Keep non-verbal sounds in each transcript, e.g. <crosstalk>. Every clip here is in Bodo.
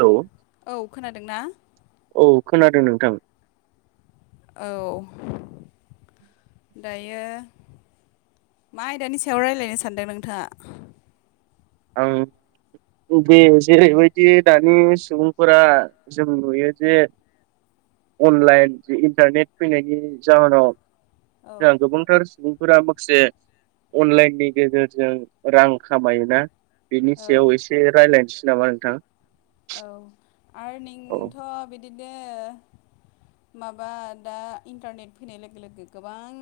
हेलौ औ खोनादोंना? औ खोनादों नोंथां। औ। दायो मा आयदानि सायाव रायज्लायनो सानदों नोंथाङा आं बे जेरैबायदि दानि सुबुंफोरा जों नुयो जे अनलाइन ज इन्टारनेट फैनायनि जाहोनाव औ जोंहा गोबांथार सुबुंफोरा माखासे अनलाइननि गेजेरजों रां खामायोना बिनि औ सायाव एसे रायज्लायनोसै नामा नोंथां। औ आरो औ नोंथां बिदिनो माबा दा इन्टारनेट फैनाय लोगो लोगो गोबां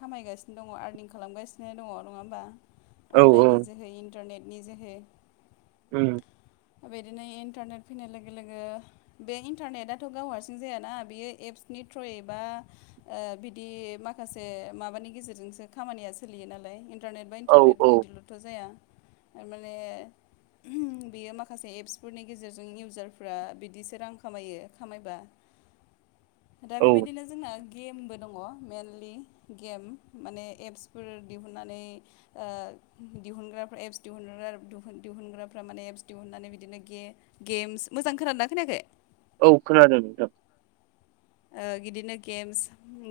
खामायगासिनो। दङ आर्निं खालामगासिनो दङ नङा होमबा औ औ अनलाइन नि जोहै इन्टारनेटनि जोहै <inaudible> बिदिनो इन्टारनेट फैनाय लोगो लोगो बे इन्टारनेटाथ' गाव हारसिं जायाना बियो एप्सनि थ्र'यैबा बिदि माखासे माबानि गेजेरजोंसो खामानिया सोलियो नालाय इन्टारनेट बा औ इन्टारनेट औ बिदिल'थ' जाया थारमाने बेयो माखासे माखासे एप्सफोरनि गेजेरजों इउजारफ्रा बिदिसो रां खामायो खामायबा दा औ बेबायदिनो जोंना गेमबो दङ मेइेनलि गेम माने एप्सफोर दिहुननानै दिहुनग्राफ्रा एप्स दिहुनग्रा दिहुनग्राफ्रा माने एप्स फटिउ होननानै बिदिनो गे गेम्स मोजां खोनानना खोनायाखै औ खोनादों नों बिदिनो गेम्स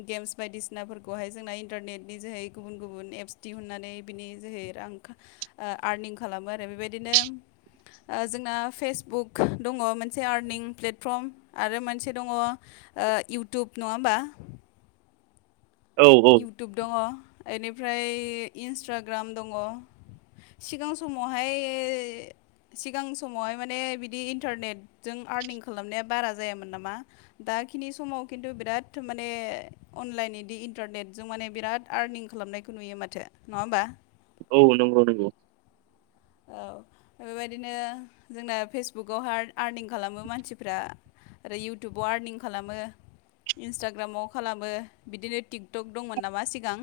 गेम्स बायदिसिनाफोरखौहाय जोंना इन्टारनेटनि जोहै गुबुन गुबुन एप्स दिहुननानै बिनि जोहै आं आरनिं खालामो आरो बेबायदिनो जोंना फेसबुक दङ मोनसे आर्निं प्लेटफर्म आरो मोनसे दङ इउटुब नङाहमबा औ औ इउटुब दङ बेनिफ्राय इन्सटाग्राम दङ सिगां समावहाय सिगां समावहाय माने बिदि इन्टारनेटजों आरनिं खालामनाया बारा जायामोन नामा दाखिनि समाव खिन्थु बिराद माने अनलाइन बिदि इन्टारनेटजों माने बिराद आरनिं खालामनायखौ नुयो माथो नङा होमबा औ नंगौ नंगौ औ बेबायदिनो जोंना फेसबुकआव हार्ड आरनिं खालामो मानसिफ्रा आरो इउटुबाव आरनिं खालामो इन्सटाग्रामाव खालामो बिदिनो टिकटक दंमोन नामा सिगां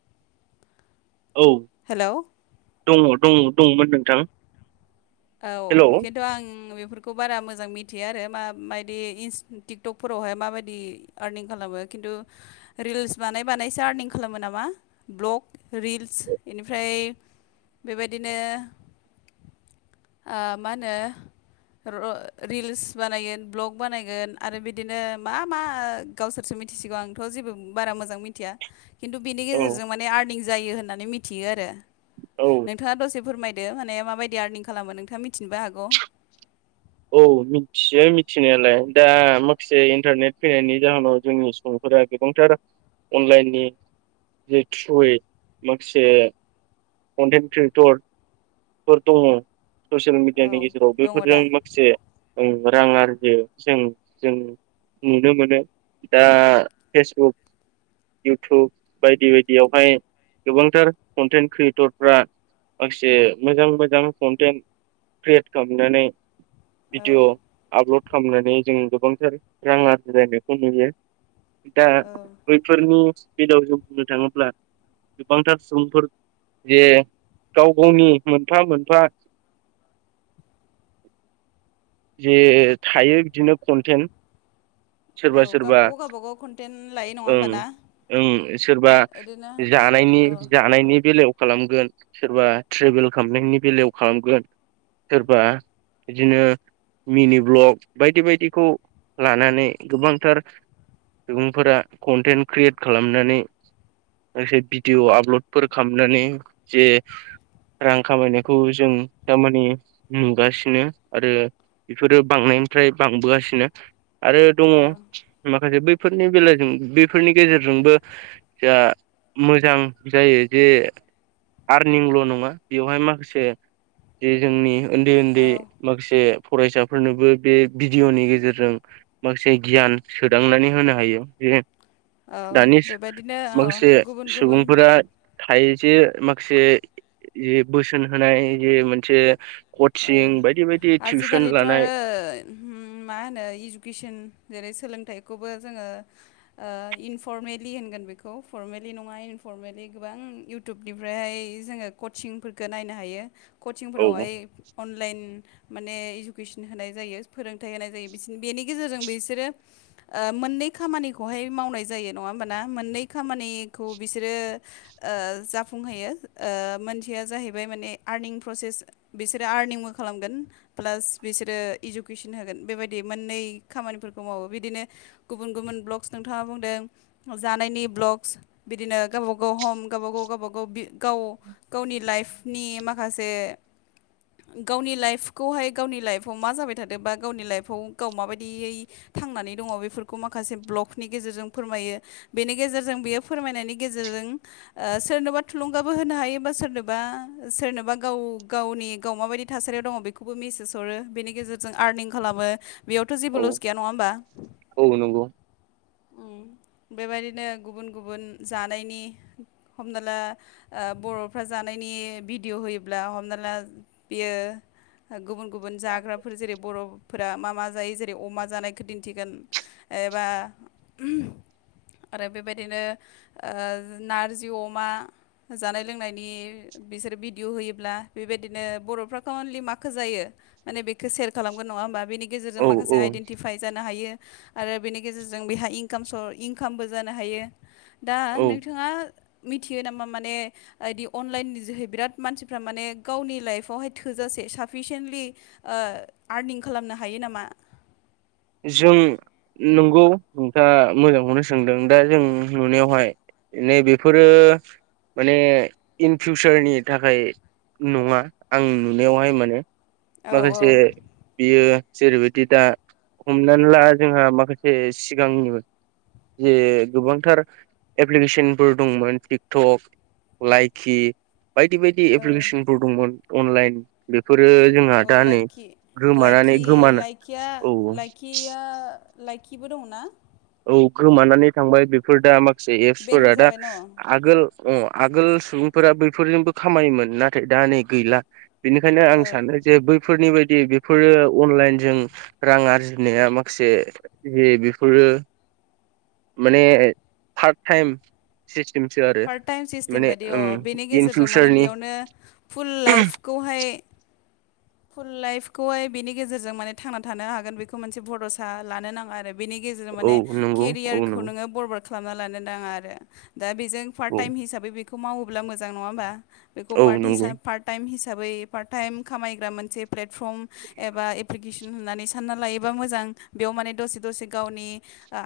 <inaudible> औ हेलौ दङ दङ दङमोन नोंथां औ हेलौ खिन्थ' आं बेफोरखौ बारा मोजां मिथियो आरो म मायदि टिकटकफोरावहाय माबायदि आर्निं खालामो खिन्थु रिल्स बानाय बानायसो आर्निं खालामो नामा ब्लग रिल्स बेनिफ्राय बेबायदिनो मा होनो र रिल्स बानायगोन भ्लग बानायगोन आरो बिदिनो मा मा गावसोरसो मिथिसिगौ आंथ' जेबो बारा मोजां मिथिया खिन्थु बिनि औ गेजेरजों माने आर्निं जायो होननानै मिथियो आरो औ नोंथाङा दसे फोरमायदो माने माबायदि आर्निं खालामो नोंथाङा मिथिनोबो हागौ औ मिथियो मिथिनायालाय दा माखासे इन्टारनेट फैनायनि जाहोनाव जोंनि सुबुंफोरा गोबांथार अनलाइननि जे थ्रुयै माखासे अनेग ख्रियेटर फोर दङ ससियेल औ मिडियानि गेजेराव दङ बेफोरजों दा माखासे रां आरजि जों जों नुनो मोनो दा फेसबुक इउटुब बायदि बायदियावहाय गोबांथार कन्टेन्ट क्रियेटरफ्रा माखासे मोजां मोजां कन्टेन्ट क्रियेट खालामनानै औ भिडिअ आपल'ड खालामनानै जों गोबांथार रां आरजिलायनायखौ नुयो दा औ बैफोरनि स्पिडआव जों बुंनो थाङोब्ला गोबांथार सुबुंफोर जे गाव गावनि मोनफा मोनफा जे थायो बिदिनो कन्टेन्ट औ सोरबा सोरबा गावबाागाव गावबाागाव कनटेन्ट लायो नङा ओं होमब ना ओं सोरबा बिदिनो जानायनि औ जानायनि बेलायाव खालामगोन सोरबा ट्रेभेल खालामनायनि बेलायाव खालामगोन सोरबा बिदिनो मिनि ब्लक बायदि बायदिखौ लानानै गोबांथार सुबुंफोरा कन्टेन्ट क्रियेट खालामनानै जे भिदिअ आपल'डफोर खालामनानै जे रां खामायनायखौ जों थारमाने नुगासिनो आरो बेफोरो बांनायनिफ्राय बांबोगासिनो आरो दङ औ माखासे बैफोरनि बेलजों बफोरनि गेजेरजोंबो जा मोजां जायो जे आरनिंल' नङा बेवहाय माखासे जे जोंनि उन्दै औ उन्दै माखासे फरायसाफोरनोबो बे भिडिअ'नि गेजेरजों। माखासे गियान सोदांनानै होनो हायो जे औ दानि बेबायदिनो औ माखासे गुबुन गुबुन सुबुंफोरा थायो जे माखासे ज बोसोन होनाय जे मोनसे ओ कचिं बायदि बायदि। टिउसन आजिखालिथ' लानाय आरो मा होनो इडुकेसन जेरै सोलोंथाइखौबो जोङो। इनफरमेलि होनगोन बेखौ फरमेलि नङा इनफरमेलि गोबां इ इउटुबनिफ्रायहाय जोङो कचिंफोरखौ नायनो हायो औ कचिंफोरावहाय अनलाइन माने इडुकेसन होनाय जायो फोरोंथाइ होनाय जायो बिस बेनि गेजेरजों बिसोरो। मोननै खामानिखौहाय मावनाय जायो नङा होमबाना मोननै खामानिखौ बिसोरो। जाफुंहैयो मोनसेया जाहैबाय माने आर्निं प्रसेस बिसोर बे आर्निंबो खालामगोन। प्लास बिसोरो इडुकेसन होगोन बेबायदि मोननै खामानिफोरखौ मावो बिदिनो गुबुन गुबुन ब्लक्स नोंथाङा बुंदों। जानायनि ब्लक्स बिदिनो गावबागाव हम गावब गाव गावबा गाव गाव गावनि लाइफनि माखासे। गावनि लाइफखौहाय गावनि लाइफआव मा जाबाय थादों बा गावनि लाइफआव गाव माबायदियै। थांनानै दङ बेफोरखौ माखासे ब्लकनि गेजेरजों फोरमायो। बेनि गेजेरजों बियो फोरमायनायनि गेजेरजों। सोरनोबा थुलुंगाबो होनो हायोबा सोरनोबा सोरनोबा गाव गावनि। गाव माबायदि थासारियाव दङ बेखौबो मिेसेज हरो बेनि गेजेरजों आर्निं खालामो बेयावथ' जेबो औ लस गैया नङा होमबा। औ नंगौ बेबायदिनो गुबुन गुबुन जानायनि हमना ला। बर'फ्रा जानायनि भिडिअ' होयोब्ला हमना ला बियो गुबुन गुबुन जाग्राफोर जेरै बर' फोर मा मा जायो जेरै अमा जानायखौ दिन्थिगोन एबा आरो बेबायदिनो नारजि अमा। जानाय लोंनायनि बिसोर भिडिय' होयोब्ला बेबायदिनो बर'फ्राखौ अनलि माखौ जायो माने बेखौो सेयार खालामगोन नङा होमबा। गेजेरजों औ माखासे औ आइडेन्टिफाइ जानो हायो। आरो बेनि गेजेरजों बेहा इकाम इनकामबो जानो हायो‌। दा औ नोंथाङा मिथियो नामा माने बिदि अनलाइन जोहै बिराद मानसिफ्रा माने गावनि लाइफ बेवहाय थोजासे साफिसिन्टलि आर्निं खालामनो हायो नामा। जों नंगौ नोंथाङा मोजांखौनो सोंदों दा जों नुनायावहाय। नै बेफोरो। माने इन फिउसारनि थाखाय नङा आं नुनायावहाय माने। औ औ माखासे बियो जेरैबायदि दा हमनानै ला जोंहा माखासे सिगांनिबो। जे गोबांथार एप्लिकेसनफोर दंमोन टिकटक। लाइकि बायदि बायदि औ एप्लिकेसनफोर दंमोन अनलाइन बेफोरो। जोंहा अ दा नै लाइखि गोमानानै लाइखि गोमान लाइखिया औ। लाइखिया लाइखिबो दङना? औ गोमानानै थांबाय बेफोर दा माखासे एप्सफोरा बेनो दा। जाबाय न' औ आगोल अ आगोल सुबुंफोरा बैफोरजोंबो खामानिमोन नाथाय दा नै गैला। बेनिखायनो आं सानो। जे बैफोरनि बायदि बेफोरो अनलाइनजों रां आरजिनाया माखासे। ज बेफोरो माने फार्ट टाइमाव। पार्ट टाइम सिस्टेम बायदि अ ओम बेनि इन गेजेरजों माने फिउचारनि बेयावनो फुल लाइफखौहाय स्कुल लाइफखौहाय बिनि गेजेरजों माने थांना थानो हागोन बेखौ मोनसे बड'सा लानो नाङा आरो। बेनि गेजेरजों औ माने नंगौ औ केरियारखौ नंगौ नोङो बरबाद खालामना लानो नाङा आरो दा बेजों। पार्ट औ टाइम हिसाबै बेखौ मावोब्ला मोजां नङा होमबा बेखौ औ पार्ट नंगौ हिसाब पार्ट हि खाम मोन एबा्नानै लायोबा मोजां बे दसे द गावनि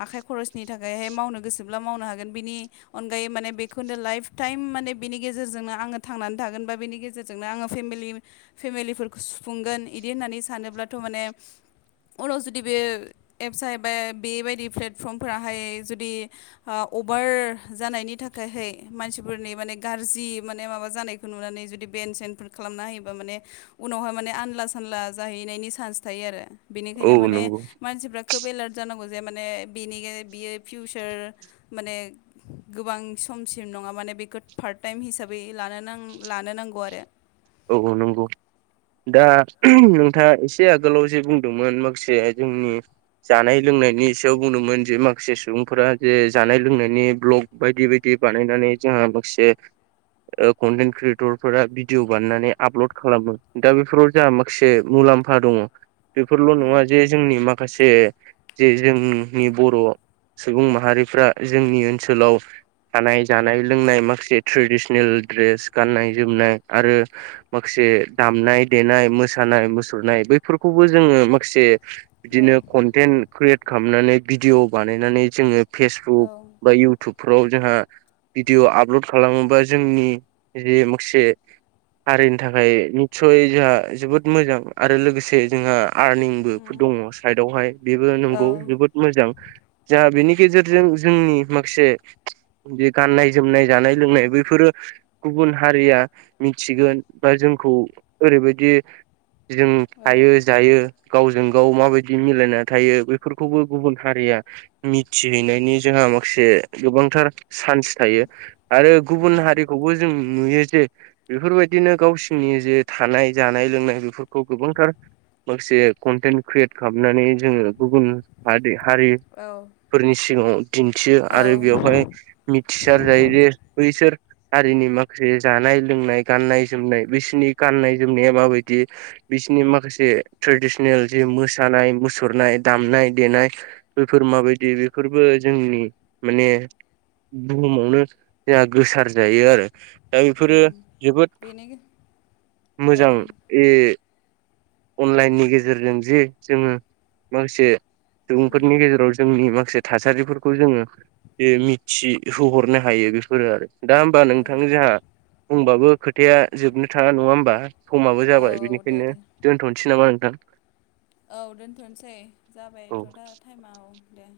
आखाइ खरसनि थाखायहाय मावनो गोसोब्ला मावनो हागोन बिनि अनगायै माने बेखौनो लाइफ टाइम माने बिनि गेजेरजोंनो आङो थांनानै थागोन बा बेनि गेजेरजों। जजोंनो आङो फेमलि फेमिलिफोरखौ सुफुंगोन बिदि होननानै सानोब्लाथ' माने उनाव जुदि बे एप्सहाय बा बेबायदि प्लेटफर्मफोराहाय जुदि अभार जानायनि थाखायहाय मानसिफोरनि माने गाज्रि माने माबा जानायखौ बे खौ नुनानै जुदि बेन सेनफोर खालामना होयोबा माने। उनावहाय माने आनला सानला जाहैनायनि सान्स थायो आरो औ बेनिखायनो माने नंगौ मानसिफ्रा। खोब एलार्ट जानांगौ जे माने बिनि बियो फिउचार माने। गोबां समसिम नङा माने बेखौ पार्ट टाइम हिसाबै लानो न लानो नांगौ आरो। औ नंगौ। दा नोंथाङा एसे आगोलावसो बुंदोंमोन माखासेया जोंनि। जानाय लोंनायनि सायाव बुंदोंमोन जे माखासे सुबुंफोरा जे जानाय लोंनायनि ब्लग बायदि बायदि बानायनानै जोंहा माखासे कन्टेन्ट क्रियेटरफोरा भिदिअ बाननानै आपलड खालामो दा बेफोराव जहा माखासे मुलाम्फा दङ बेफोरल' उम नङा जे जोंनि माखासे जे जोंनि बर'। सुबुं माहारिफ्रा जोंनि ओनसोलाव थानाय जानाय लोंनाय माखासे ट्रेडिसनेल दड्रेस गाननाय जोमनाय आरो। माखासे दामनाय देनाय मोसानाय मुसुरनाय बैफोरखौबो जोङो माखासे। औ बिदिनो कन्टेन्ट क्रियेट खालामनानै भिडिअ' बानायनानै जोङो फेसबुक औ बा इउ इउटुबफोराव जोंहा भिडिअ आपल'ड खालामोबा जोंनि जे माखासे हारिनि थाखाय निसय जोंहा जोबोद मोजां आरो लोगोसे जोंहा आर्निं। औ दङ साइदवहाय बेबो औ नंगौ जोबोद मोजां। जों बेनि गेजेरजों जोंनि माखासे बे गाननाय जोमनाय जानाय लोंनाय बैफोरो गुबुन हारिया मिथिगोन बा जोंखौ ओरैबायदि जों औ थायो जायो। गावजों गाव माबायदि मिलायना थायो बेफोरखौबो गुबुन हारिया। मिथिहैनायनि जोंहा माखासे गोबांथार चान्स थायो आरो गुबुन हारिखौबो जों नुयो जे बेफोरबायदिनो गावसिनि जे थानाय जानाय लोंनाय बेफोरखौ गोबांथार माखासे कन्टेन्ट क्रियेट खालामनानै जोङो गुबुन हारि हारि। औ फोरनि सिगाङाव दिन्थियो आरो बेवहाय मिथिसार जायो जे बैसोर हारिनि माखासे जानाय-लोंनाय गाननाय जोमनाय बिसोरनि गाननाय जोमनाया माबायदि बिसनि माखासे ट्रेडिसनेल जे मोसानाय मुसुरनाय दामनाय देनाय। बेफोर माबायदि बेफोरबो जोंनि माने। बुहुमावनो जोंहा गोसार जायो आरो दा बेफोरो। जोबोद बेनो औ मोजां। बे अनलाइननि गेजेरजों जे जोङो माखासे। सुबुंफोरनि गेजेराव जोंनि मासे थासारिफोरखौ जोङो बे मिथिहोहरनो हायो बेफोरो आरो दा होमबा नोंथां जोंहा बुंबाबो। खोथाया जोबनो थाङा नङा होमबा समाबो औ जाबाय दे बेनिखायनो दे दोनथ'नोसै नामा नोंथां। औ दोनथ'नोसै औ जाबायथ' दा टाइमा औ दे।